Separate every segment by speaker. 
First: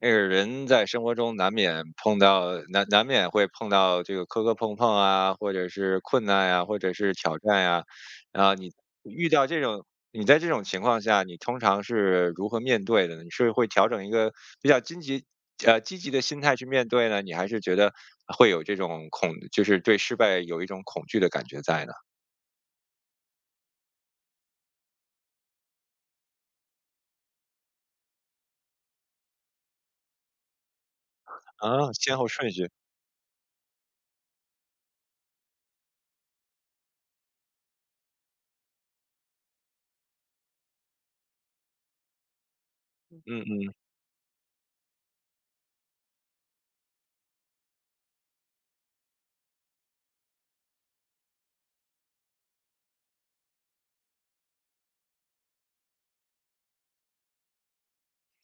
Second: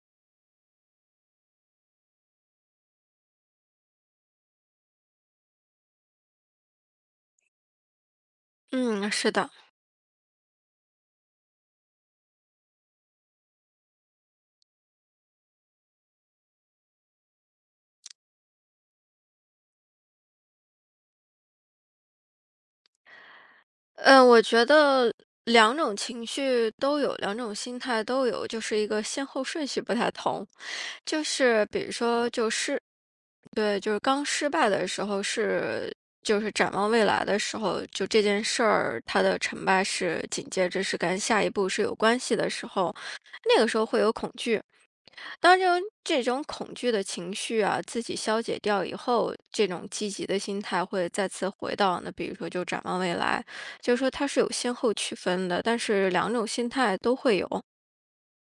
Speaker 1: 那个人在生活中难免会碰到这个磕磕碰碰啊，或者是困难呀、或者是挑战呀、你
Speaker 2: 嗯，
Speaker 1: 遇
Speaker 2: 是
Speaker 1: 到
Speaker 2: 的，
Speaker 1: 这种你在这种情况下，你通常是如何面对的呢？你是会调整一个比较积极积极的心态去面对呢？你还是觉得会有这种就是对失败有一种恐惧的感觉在呢？
Speaker 2: 我觉得两种情绪都有，两种心态都有，就是一个先后顺序不太同。就是比如
Speaker 1: 啊，先后
Speaker 2: 说，
Speaker 1: 顺序，
Speaker 2: 对，就是刚失败的时候是，就是展望未来的时候，就这件事儿它的成败是紧接着是跟下一步是有关系的时候，
Speaker 1: 嗯
Speaker 2: 那个
Speaker 1: 嗯。
Speaker 2: 时候会有恐惧。当然，这种恐惧的情绪啊，自己消解掉以后，这种积极的心态会再次回到那，比如说就展望未来，就是说它是有先后区分的，但是两种心态都会有。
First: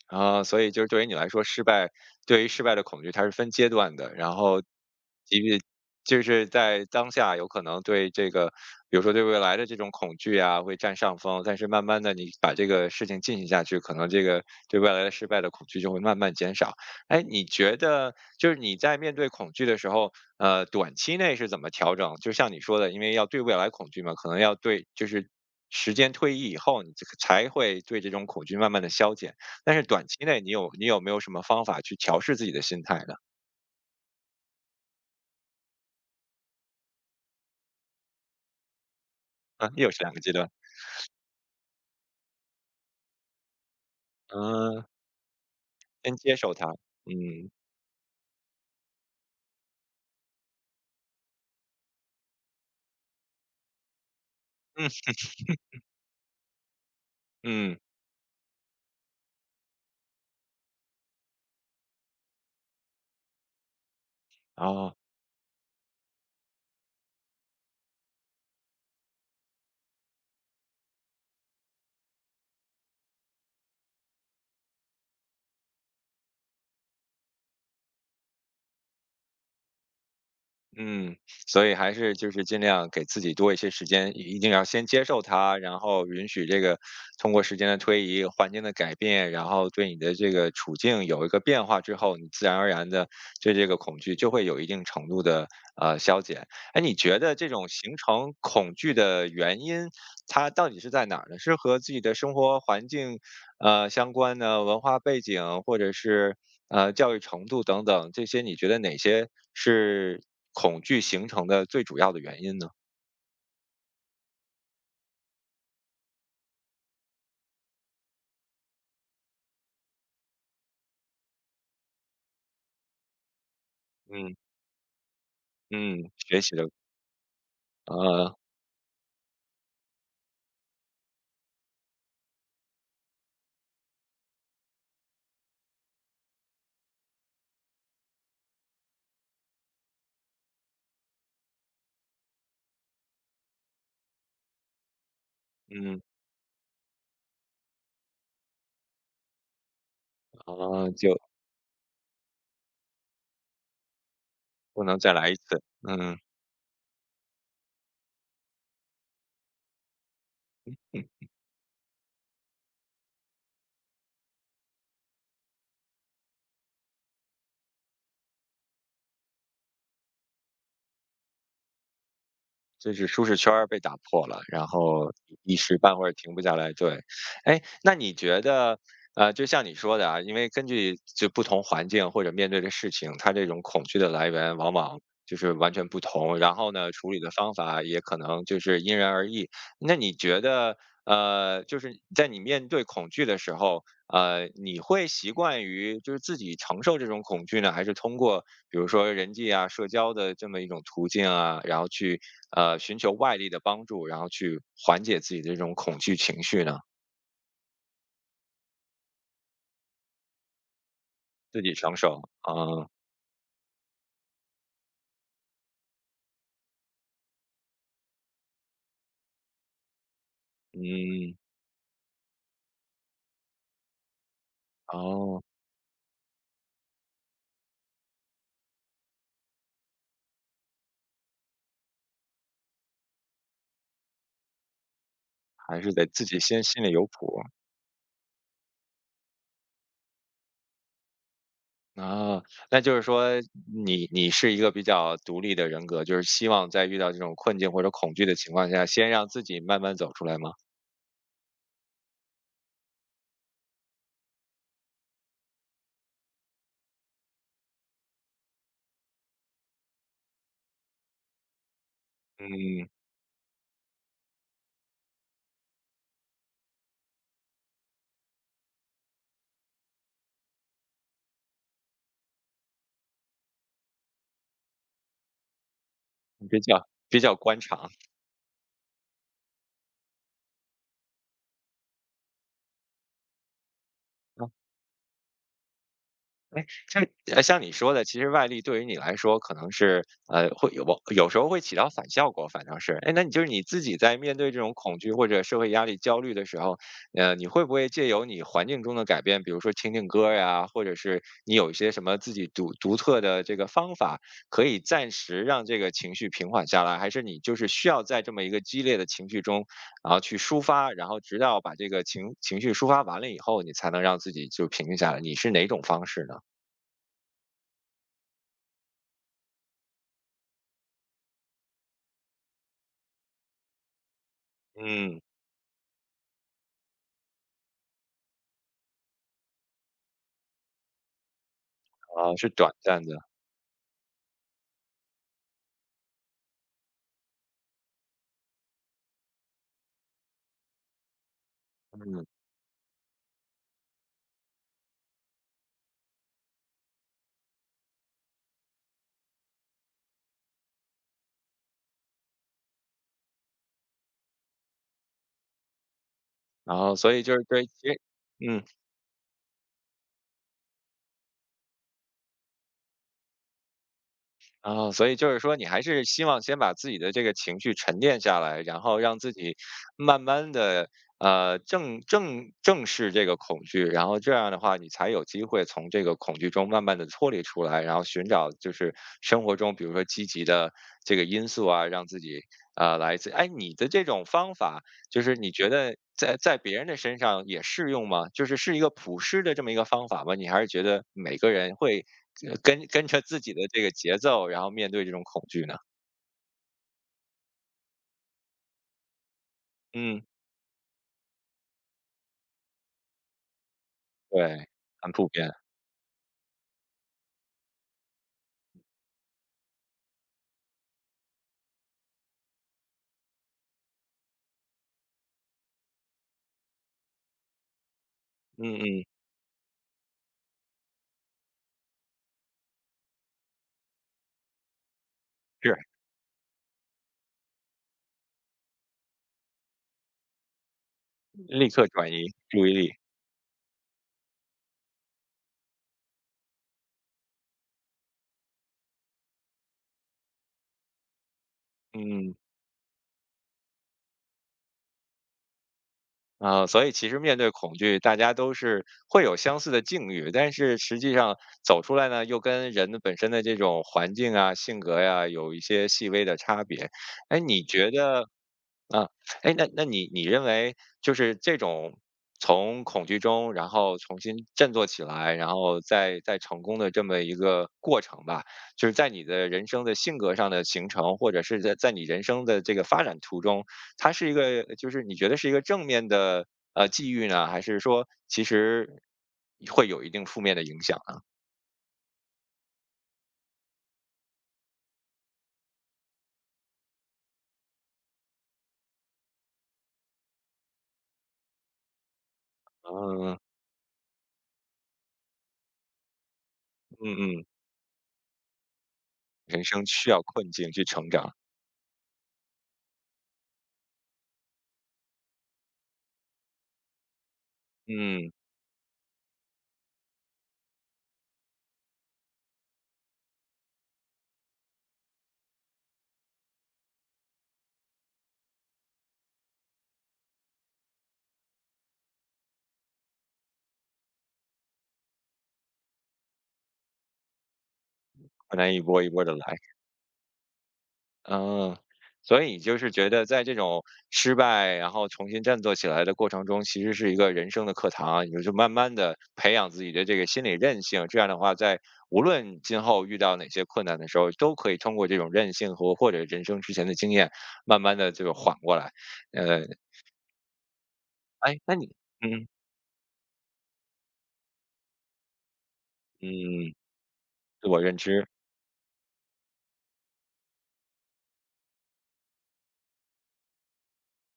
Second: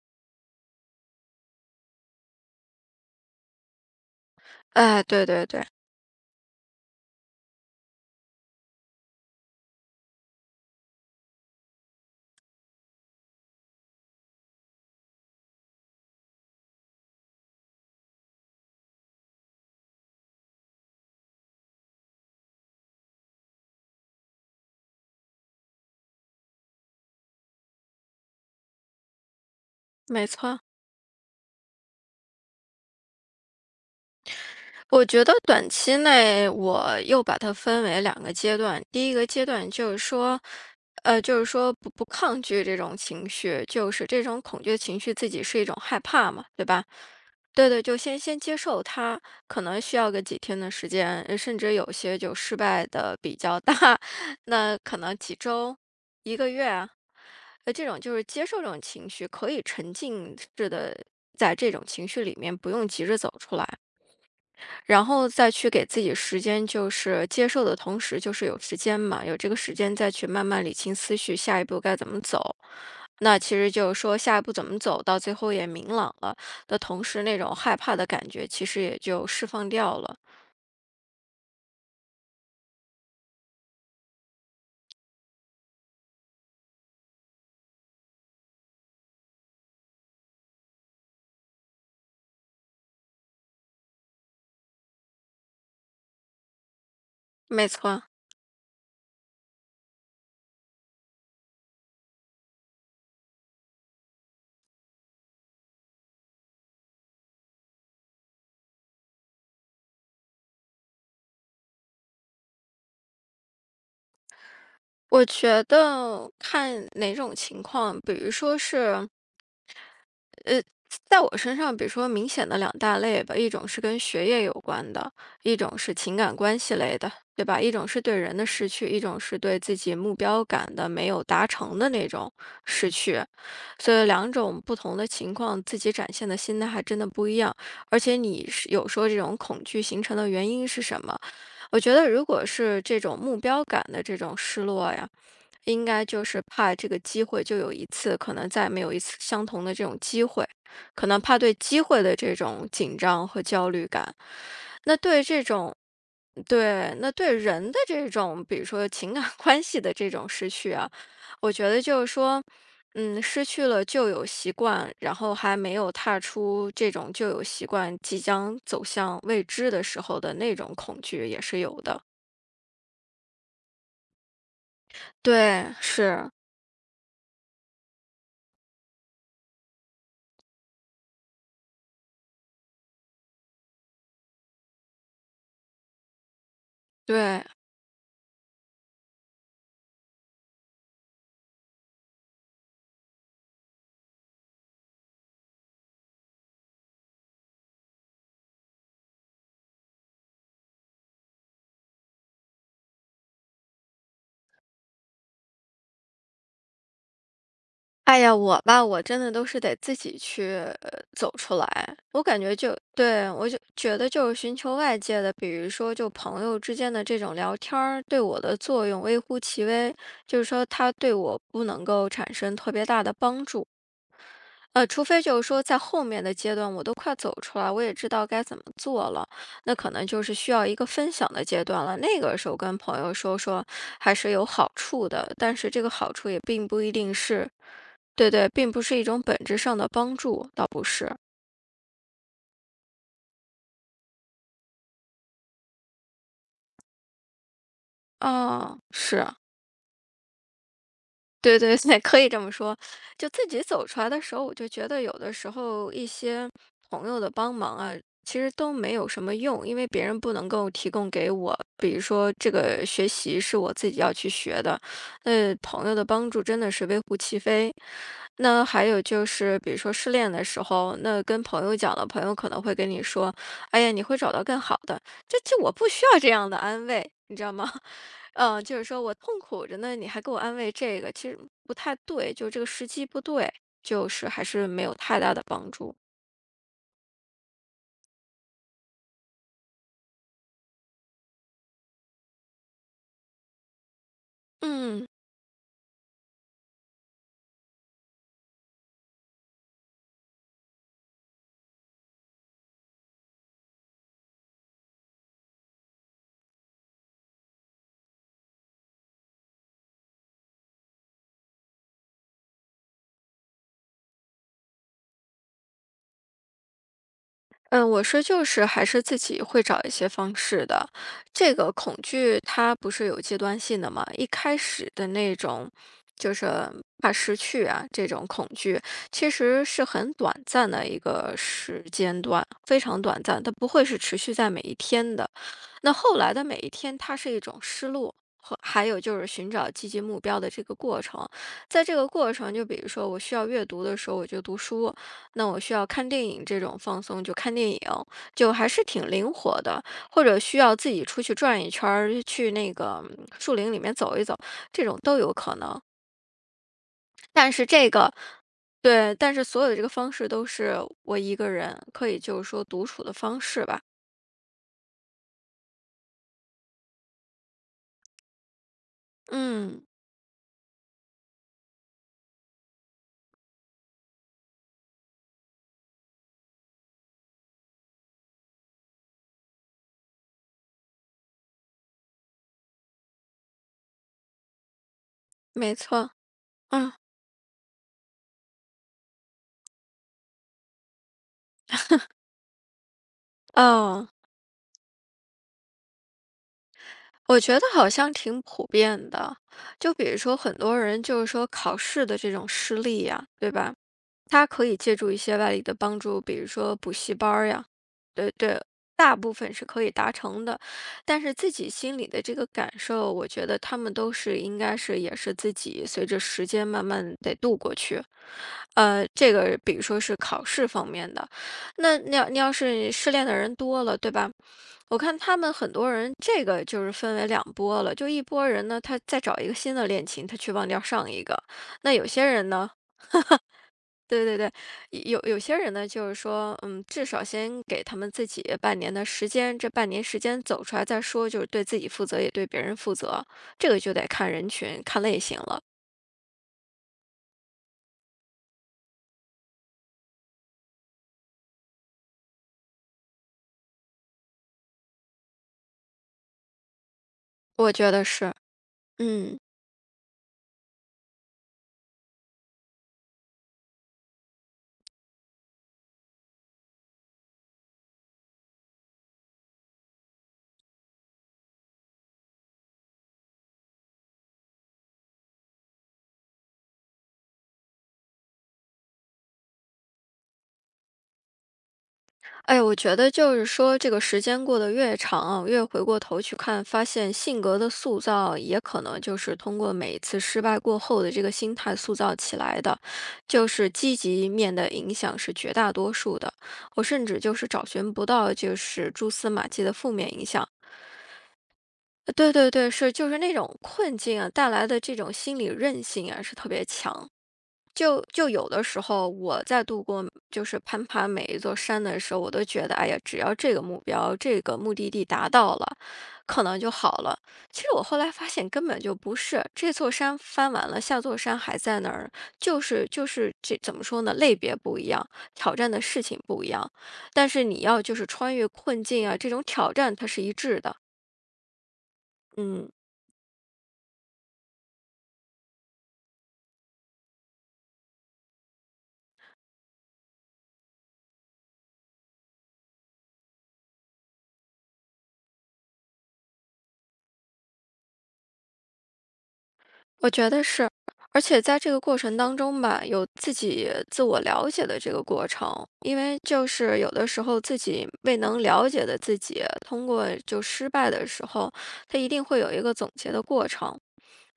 Speaker 1: 啊，所以就是对于你来说，对于失败的恐惧它是分阶段的，然后
Speaker 2: 哎，对对对，
Speaker 1: 就是在当下有可能对这个，比如说对未来的这种恐惧啊，会占上风。但是慢慢的，你把这个事情进行下去，可能这个对未来的失败的恐惧就会慢慢减少。哎，你觉得就是你在面对恐惧的时候，短期内是怎么调整？就像你说的，因为要对未来恐惧嘛，可能要对就是时间推移以后，你这个才会对这种恐惧慢慢的消减。但是短期
Speaker 2: 没
Speaker 1: 内，你
Speaker 2: 错。
Speaker 1: 有你有没有什么方法去调试自己的心态呢？
Speaker 2: 我觉得短期内我又把它分为两个阶段，第一个阶
Speaker 1: 啊，
Speaker 2: 段
Speaker 1: 又
Speaker 2: 就
Speaker 1: 是
Speaker 2: 是
Speaker 1: 两个阶
Speaker 2: 说。
Speaker 1: 段。
Speaker 2: 就是说不抗拒这种情绪，就是这种恐惧的
Speaker 1: 嗯、
Speaker 2: 情绪，自己是一种害
Speaker 1: 先
Speaker 2: 怕
Speaker 1: 接
Speaker 2: 嘛，
Speaker 1: 受
Speaker 2: 对
Speaker 1: 它，
Speaker 2: 吧？
Speaker 1: 嗯，
Speaker 2: 对对，就先接受它，可能需要个几天的时间，甚至有些就失败的比较大，那
Speaker 1: 嗯，
Speaker 2: 可能几周、一个月啊，
Speaker 1: 嗯，
Speaker 2: 这种就是接受这种情绪，可以沉浸式的在这种情绪里面，不用急着走出来。
Speaker 1: 哦，
Speaker 2: 然后再去给自己时间，就是接受的同时，就是有时间嘛，有这个时间再去慢慢理清思绪，下一步该怎么走。那其实就是说，下一步怎么走到最后也明朗了的同时，那种害怕的感觉其实也就释放掉了。
Speaker 1: 嗯，所以还是就是尽量给自己多一些时间，一定要先接受它，然后允许这个通过时间的推移、环境的改变，然后对你的这个处境有一个变化之后，你自然而然的对这个恐惧就会有一定程度的，消减。哎，你觉得这
Speaker 2: 没
Speaker 1: 种形
Speaker 2: 错，
Speaker 1: 成恐惧的原因，它到底是在哪儿呢？是和自己的生活环境，相关呢？文化背景，或者是教育程度等等，这些你觉得哪些是恐惧形成的最主要的原因呢？
Speaker 2: 我觉得看哪种情况，比如说是在我身上，比如说明显的两大类吧，一种是跟学
Speaker 1: 嗯
Speaker 2: 业有关的，一种是
Speaker 1: 嗯，
Speaker 2: 情感
Speaker 1: 学习
Speaker 2: 关
Speaker 1: 的，
Speaker 2: 系类的，对吧？一种是对
Speaker 1: 呃，
Speaker 2: 人的失去，一种是对自己目标感的没有达成的那种失去。所以两种不同的情况，自己展现的心态还真的不一样。而且你是有说这种恐惧形成的原因是什么？我觉得如果是这种目标感的这种失落呀。应
Speaker 1: 嗯，
Speaker 2: 该就是怕这个机会就有一次，可能再没有一次相同的这种机会，
Speaker 1: 啊，
Speaker 2: 可
Speaker 1: 就
Speaker 2: 能怕对机会的这种紧张和焦虑感。
Speaker 1: 不
Speaker 2: 那
Speaker 1: 能再
Speaker 2: 对
Speaker 1: 来一
Speaker 2: 这
Speaker 1: 次，
Speaker 2: 种
Speaker 1: 嗯。
Speaker 2: 对，那对人的这种，比如说情感 关系的这种失去啊，我觉得就是说，嗯，失去了旧有习惯，然后还没有踏出这种旧有习惯，即将走向未知的时候的那种恐惧也是有的。
Speaker 1: 就是舒适圈儿被打破了，然后一
Speaker 2: 对，
Speaker 1: 时半会儿
Speaker 2: 是，
Speaker 1: 停不下来。对，哎，那你觉得，就像你说的啊，因为根据就不同环境或者面对的事情，它这种恐惧的来源往往就是完全不同，然后呢，处理的
Speaker 2: 对。
Speaker 1: 方法也可能就是因人而异。那你觉得，就是在你面对恐惧的时候，你会习惯于就是自己承受这种恐惧呢，还是通过比如说人际啊、社交的这么一种途径啊，然后去寻求外力的帮助，然后去缓解自己的这种恐惧情绪呢？
Speaker 2: 哎呀，我吧，我真的都是得自己去呃走出
Speaker 1: 自己承
Speaker 2: 来。
Speaker 1: 受
Speaker 2: 我感觉就
Speaker 1: 啊，
Speaker 2: 对我就觉得就是寻求外界的，比如说就朋友之间的这种聊天儿，对我的作用微乎其微，就是说它对
Speaker 1: 嗯，
Speaker 2: 我不能够产生特别大的帮助。除非就
Speaker 1: 哦，
Speaker 2: 是说在后面的阶段，我都快走出来，我也知道该怎么做了，那可能就是需要一个分享的阶段了。那个时候跟朋友说说还是有好处的，但是
Speaker 1: 还
Speaker 2: 这个
Speaker 1: 是得
Speaker 2: 好
Speaker 1: 自
Speaker 2: 处
Speaker 1: 己
Speaker 2: 也
Speaker 1: 先
Speaker 2: 并不
Speaker 1: 心
Speaker 2: 一
Speaker 1: 里有
Speaker 2: 定
Speaker 1: 谱
Speaker 2: 是。
Speaker 1: 啊。
Speaker 2: 对对，并不是一种本质上的帮助，倒不是。
Speaker 1: 那就是说你是一个比较独立的人格，就是希望在遇到这种困境或者恐惧的情况
Speaker 2: 啊，
Speaker 1: 下，先
Speaker 2: 是，
Speaker 1: 让自己慢慢走出来吗？
Speaker 2: 对对对，可以这么说。就自己走出来的时候，我就觉得有的时候一些朋友的帮忙啊，其实都没有什么用，因为别人不能够提供给我。比如说这个
Speaker 1: 嗯，
Speaker 2: 学习是我自己要去学的，朋友的帮助真的是微乎其微。那还有就是，比如说失恋的时候，那跟朋友讲了，朋友可能会跟你说：“哎呀，你会找到更好的。”这我不需要这样的
Speaker 1: 比
Speaker 2: 安
Speaker 1: 较
Speaker 2: 慰，
Speaker 1: 比较
Speaker 2: 你知道
Speaker 1: 观
Speaker 2: 吗？
Speaker 1: 察。
Speaker 2: 嗯，就是说我痛苦着呢，你还给我安慰这个，其实不太对，就这个时机不对，就是还
Speaker 1: 啊。
Speaker 2: 是没有太大的帮助。
Speaker 1: 哎，像像你说的，其实外力对于你来说可能是会有有时候会起到反效果，反正是，哎，那你就是你自己在面对这种恐
Speaker 2: 嗯。
Speaker 1: 惧或者社会压力、焦虑的时候，你会不会借由你环境中的改变，比如说听听歌呀，或者是你有一些什么自己独特的这个方法，可以暂时让这个情绪平缓下来？还是你就是需要在这么一个激烈的情绪中，然后去抒发，然后直到把这个情绪抒发完了以后，你才能让自己就平静下来？你是哪种方式呢？
Speaker 2: 嗯，我说就是还是自己会找一些方式的。这个恐惧它不是有阶段性的嘛，一开始的
Speaker 1: 嗯，
Speaker 2: 那种就是怕失去啊，这种恐惧其实是很短暂的一个时间
Speaker 1: 啊，
Speaker 2: 段，
Speaker 1: 是短
Speaker 2: 非常
Speaker 1: 暂的，
Speaker 2: 短暂，它不会是持续在每一天的。那后来的每一天，它是一种失落。和还有就是寻找积极目标的这个过程，在这个
Speaker 1: 嗯，
Speaker 2: 过程，就比如说我需要阅读的时候，我就读书；那我需要看电影这种放松，就看电影，就还是挺灵活的，或者需要自己出去转一圈儿，去那个树林里面走一走，这种都有可能。
Speaker 1: 然后所以就是
Speaker 2: 但
Speaker 1: 对，
Speaker 2: 是
Speaker 1: 其
Speaker 2: 这
Speaker 1: 实，
Speaker 2: 个，
Speaker 1: 嗯，
Speaker 2: 对，但是所有的这个方式都是我一个人可以就是说独处的方式吧。
Speaker 1: 啊，所以就是说，你还是希望先把自己的这个情绪沉淀下来，然后让自己
Speaker 2: 嗯，
Speaker 1: 慢慢的，正视这个恐惧，然后这样的话，你才有机会从这个恐惧中慢慢的脱离出来，然后寻找就是生活中，比如说积极的这个因素啊，让自己来自，哎，你的这种方法。就是你觉
Speaker 2: 没
Speaker 1: 得
Speaker 2: 错。
Speaker 1: 在别人
Speaker 2: 嗯，
Speaker 1: 的身上也适用吗？就是是一个普适的这么一个方法吗？你还是觉得每个人会跟着自己的这个
Speaker 2: 哦，
Speaker 1: 节奏，然后面对这种恐惧呢？
Speaker 2: 我觉得好像挺普遍的。就比如
Speaker 1: 嗯，
Speaker 2: 说很多人就是说考试的这种失利呀、对吧？他可
Speaker 1: 对，
Speaker 2: 以借
Speaker 1: 很
Speaker 2: 助一
Speaker 1: 普
Speaker 2: 些外
Speaker 1: 遍。
Speaker 2: 力的帮助，比如说补习班儿呀，对对，大部分是可以达成的。但是自己心里的这个感受，我觉得他们都是应该是也是自己随着时间慢慢得度过去。
Speaker 1: 嗯嗯，
Speaker 2: 这个比如说是考试方面的，那你要是失恋的人多了，对吧？我看他们很多
Speaker 1: 是
Speaker 2: 人，这个就是分为两波了。就一波人呢，他再找一个新的恋情，他去忘掉上一个；
Speaker 1: 立刻
Speaker 2: 那有
Speaker 1: 转
Speaker 2: 些
Speaker 1: 移
Speaker 2: 人
Speaker 1: 注
Speaker 2: 呢，
Speaker 1: 意力。
Speaker 2: 对对对，有些人呢，就是说，嗯，至少先给他们自己半年的时间，这半年时间走出来再说，就是对自己负责，也
Speaker 1: 嗯。
Speaker 2: 对别人负责，这个就得看人群、看类型了。
Speaker 1: 啊、所以其实面对恐惧，大家都是会有相似的境遇，但是实际上走出来呢，又跟人的本身的这种环境啊、性格呀、有一些细微的差别。哎，你
Speaker 2: 我
Speaker 1: 觉
Speaker 2: 觉得
Speaker 1: 得
Speaker 2: 是，
Speaker 1: 啊，
Speaker 2: 嗯。
Speaker 1: 哎，那你认为就是这种从恐惧中，然后重新振作起来，然后再成功的这么一个过程吧，就是在你的人生的性格上的形成，或者是在你人生的这个发展途中，它是一个就是你觉得是一个正面的际遇呢，还是说其实会有一定负面的影响呢？
Speaker 2: 哎，我觉得就是说，这个时间过得越长啊，越回过头去看，发现性格的塑造也可能就是通过每一次失败过后的这个心态塑造起来的，
Speaker 1: 嗯嗯
Speaker 2: 就是积极面的影响是绝大多数的。我甚至就
Speaker 1: 嗯，
Speaker 2: 是找寻不到就是蛛丝马迹
Speaker 1: 人
Speaker 2: 的
Speaker 1: 生
Speaker 2: 负
Speaker 1: 需
Speaker 2: 面
Speaker 1: 要
Speaker 2: 影响。
Speaker 1: 困境去成长，
Speaker 2: 对对对，是就是那种困境啊带来的这种心理韧性啊是特别强。就
Speaker 1: 嗯，
Speaker 2: 有的时候我在度过就是攀爬每一座山的时候，我都觉得，哎呀，只要这个目标、这个目的地达到了，可能就好了。其实我后来发现根本就不是，这座山翻完了，下座山还在那儿，就是这怎么说呢？类别不一样，挑战的事情不一样，但是你要就是穿越
Speaker 1: 很难一
Speaker 2: 困
Speaker 1: 波
Speaker 2: 境
Speaker 1: 一
Speaker 2: 啊，
Speaker 1: 波
Speaker 2: 这
Speaker 1: 的
Speaker 2: 种
Speaker 1: 来。
Speaker 2: 挑战它是一致的。
Speaker 1: 嗯，所以
Speaker 2: 嗯。
Speaker 1: 就是觉得在这种失败，然后重新振作起来的过程中，其实是一个人生的课堂啊，也就慢慢的培养自己的这个心理韧性。这样的话，在无论今后遇到哪些困难的时候，都可以通过这种韧性和或者人生之前的经验，慢慢的这个缓过来。呃，
Speaker 2: 我觉得是，而且
Speaker 1: 哎，
Speaker 2: 在这
Speaker 1: 那
Speaker 2: 个
Speaker 1: 你，
Speaker 2: 过程当
Speaker 1: 嗯
Speaker 2: 中吧，有自己自我了解的这个过程，就
Speaker 1: 嗯，
Speaker 2: 是有的时候自
Speaker 1: 自我
Speaker 2: 己
Speaker 1: 认
Speaker 2: 未
Speaker 1: 知，
Speaker 2: 能了解的自己，通过就失败的时候，他一定会有一个总结的过程。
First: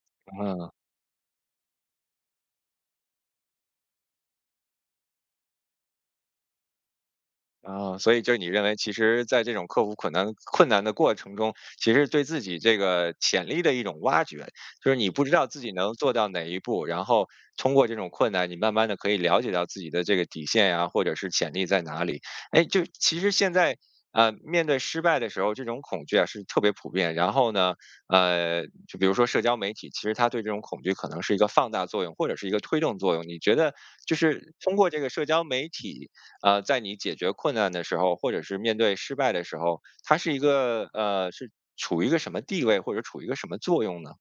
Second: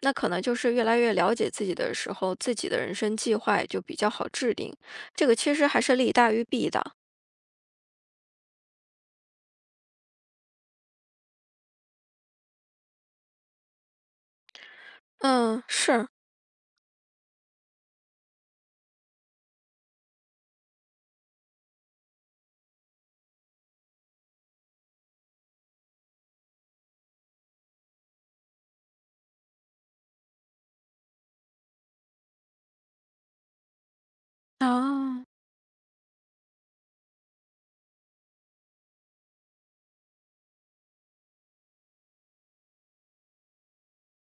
Speaker 2: 那可能就
Speaker 1: 嗯。
Speaker 2: 是越来越了解自己的时候，自己的人生计划也就比较好制定。这个其实还是利大于弊的。
Speaker 1: 啊，所以就是你认为，其实在这种克服困难的过程中，其实对自己这个潜力的一种挖掘，就是你不知道自
Speaker 2: 嗯，
Speaker 1: 己能
Speaker 2: 是。
Speaker 1: 做到哪一步，然后通过这种困难，你慢慢的可以了解到自己的这个底线呀、或者是潜力在哪里。哎，就其实现在。呃，面对失败的时候，这种恐惧啊是特别普遍。然后呢，就比如说社交媒体，其实它对这种恐惧可能是一个放大作用，或者是一个推动作用。你觉得就是通过这个社
Speaker 2: 啊，
Speaker 1: 交媒体，在你解决困难的时候，或者是面对失败的时候，它是一个是处于一个什么地位，或者处于一个什么作用呢？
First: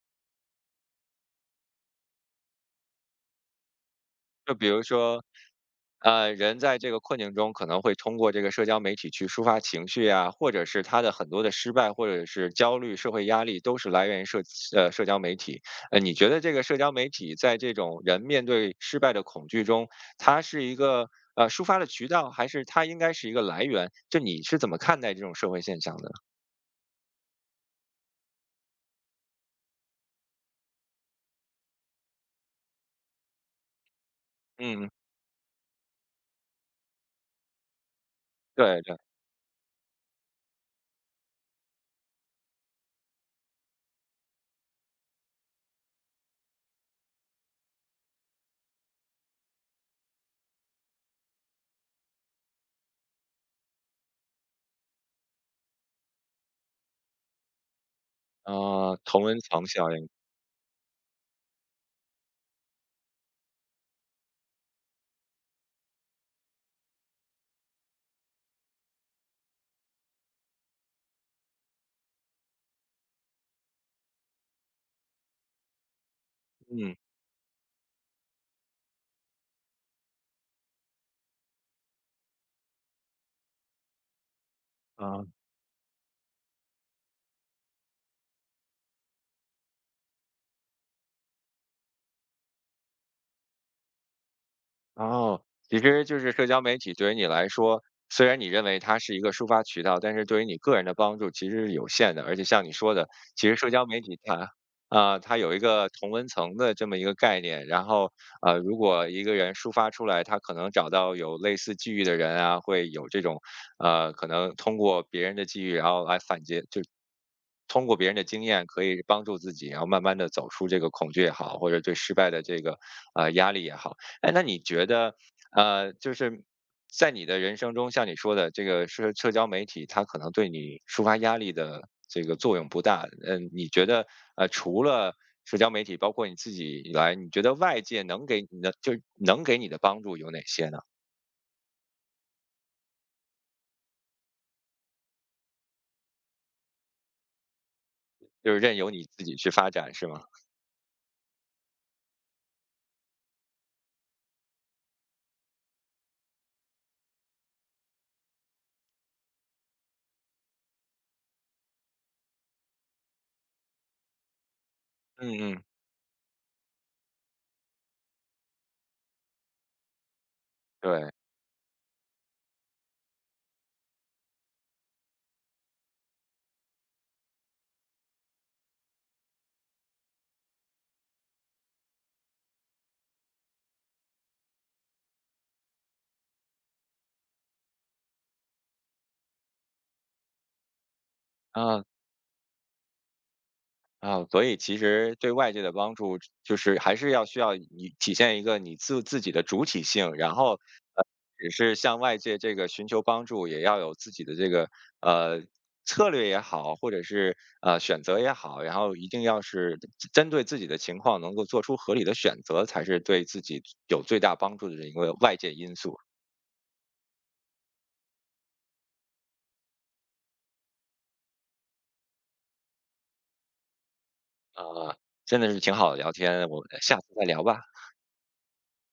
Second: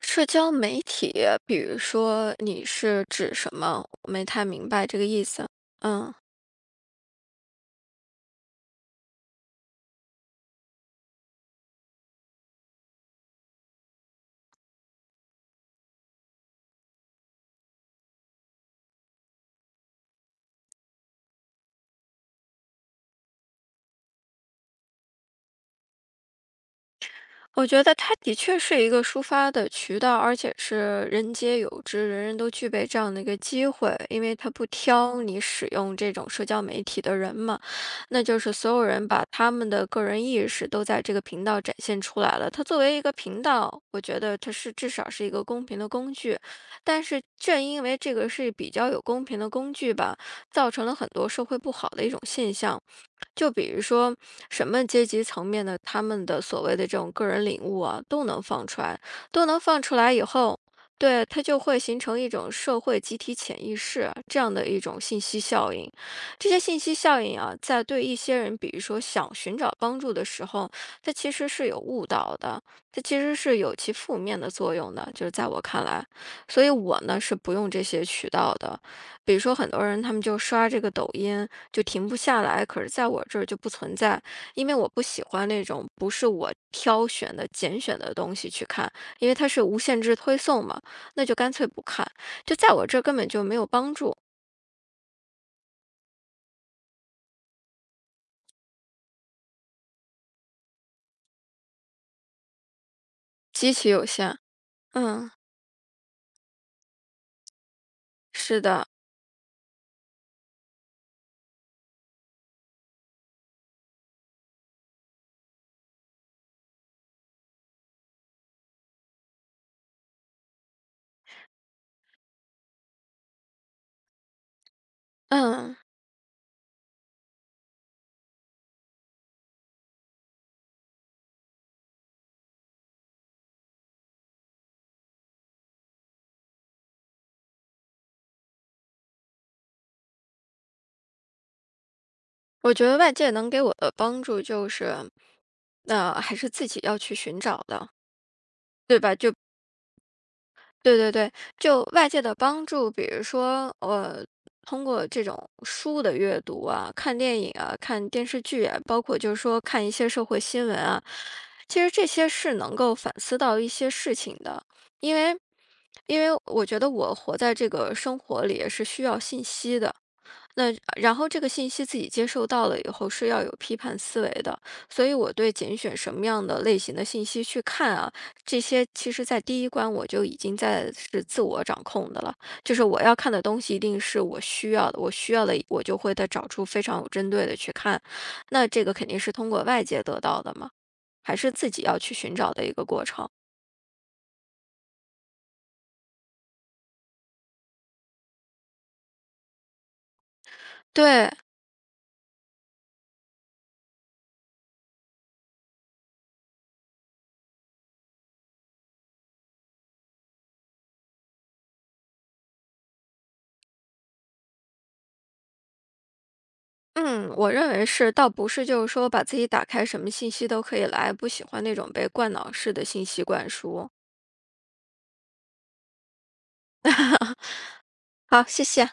Speaker 2: 社交媒体，比如说你是指什么？我没太
Speaker 1: 就比
Speaker 2: 明
Speaker 1: 如
Speaker 2: 白这个
Speaker 1: 说，
Speaker 2: 意思。嗯。
Speaker 1: 人在这个困境中可能会通过这个社交媒体去抒发情绪啊，或者是他的很多的失败，或者是焦虑、社会压力，都是来源于社交媒体。呃，你觉得这个社交媒体在这种人面对失败的恐惧中，它是一个抒发的渠道，还是它应该是一个来源？就你是怎么看待这种社会现象的？
Speaker 2: 我觉得它的确是一个抒发的渠道，而且是人皆有之，人人都具备这样的一个机会，因为它不
Speaker 1: 嗯，
Speaker 2: 挑你使用这种社交媒体的人嘛，那就是所
Speaker 1: 对
Speaker 2: 有
Speaker 1: 对，
Speaker 2: 人把他们的个人意识都在这个频道展现出来了。它作为一个频道，我觉得它是至少是一个公平的工具，但是正因为这个是比较有公平的工具吧，造成了很多社会不好的一种现象。就比如说什么阶级层面的，他们的所谓的这种个人领悟啊，都能放出
Speaker 1: 啊，
Speaker 2: 来，
Speaker 1: 同温
Speaker 2: 都能
Speaker 1: 层
Speaker 2: 放
Speaker 1: 效
Speaker 2: 出
Speaker 1: 应，
Speaker 2: 来以后，对，它就会形成一种社会集体潜意识这样的一种信息效应。这些信息效应啊，在对一些人，比如说想寻找帮助的时候，它其实是有误导的，它其实是有其负面的作用的，就是在我看来，所以
Speaker 1: 嗯，
Speaker 2: 我呢是不用这些渠道的。比如说，很多人他们就刷这个抖音就停不下来，可是在我这儿就不存在，因为我不喜
Speaker 1: 啊，
Speaker 2: 欢那种不是我挑选的、拣选的东西去看，因为它是无限制推送嘛，那就干脆不看，就在我这儿根本就没有帮助，
Speaker 1: 哦，其实就是社交媒体对于你来说，虽然你认为它是一个抒发渠道，但是对于你个人的帮助其实是有限的，而且像你说的，其实社
Speaker 2: 极
Speaker 1: 交
Speaker 2: 其
Speaker 1: 媒
Speaker 2: 有
Speaker 1: 体
Speaker 2: 限。
Speaker 1: 它啊，
Speaker 2: 嗯，
Speaker 1: 它有一个同温层的这么一个概念，然后
Speaker 2: 是
Speaker 1: 如
Speaker 2: 的，
Speaker 1: 果一个人抒发出来，他可能找到有类似际遇的人啊，会有这种可能通过别人的际遇，然后来反击，就通过别人的经验可以帮助自己，然后慢慢地走出这个恐惧也好，或者对失败的这个，压力也好。哎，那你觉得，
Speaker 2: 嗯，
Speaker 1: 就是在你的人生中，像你说的这个社交媒体，它可能对你抒发压力的这个作用不大。嗯，你觉得，除了社交媒体，包括你自己以来，你觉得外界能给你的帮助有哪些呢？
Speaker 2: 我觉得外界能给我的帮助就是，那、还是自己要去寻找的，
Speaker 1: 就是任由
Speaker 2: 对
Speaker 1: 你
Speaker 2: 吧？
Speaker 1: 自
Speaker 2: 就
Speaker 1: 己去发展是吗？
Speaker 2: 对对对，就外界的帮助，比如说，通过这种书的阅读啊、看电影啊、看电视剧啊，包括就是说看一些社会新闻啊，其实这些是能够反思到一些事情的，因为
Speaker 1: 嗯嗯，
Speaker 2: 因为我觉得我活在这个生活里也是需要信息的，那
Speaker 1: 对，
Speaker 2: 然后这个信息自己接受到了以后是要有批判思维的，所以我对拣选什么样的类型的信息去看啊，这些其实在第一关我就已经在是自我掌控的了，就是我要看的东西一定是我需要的，我需要的我就会再找出非常有针对的去看，那这个肯定是通过外界得到的嘛，还是自己
Speaker 1: 啊。
Speaker 2: 要去寻找的一个过程，
Speaker 1: 啊，所以其实对外界的帮助，就是还是要需要你体现一个你自己的主体性，然后
Speaker 2: 对。
Speaker 1: 也是向外界这个寻求帮助，也要有自己的这个呃策略也好，或者是选择也好，然后一定要是针对自己的情况能够做出合理的选择，才是对自己有最大帮助的一个外界因素。
Speaker 2: 嗯，我认为是，倒不是就是说把自己打开，什么信息都可以来，不喜欢那种被灌脑式的信息灌输。
Speaker 1: 呃，真的是挺好的聊天，我们下次再 聊吧。
Speaker 2: 好，谢谢。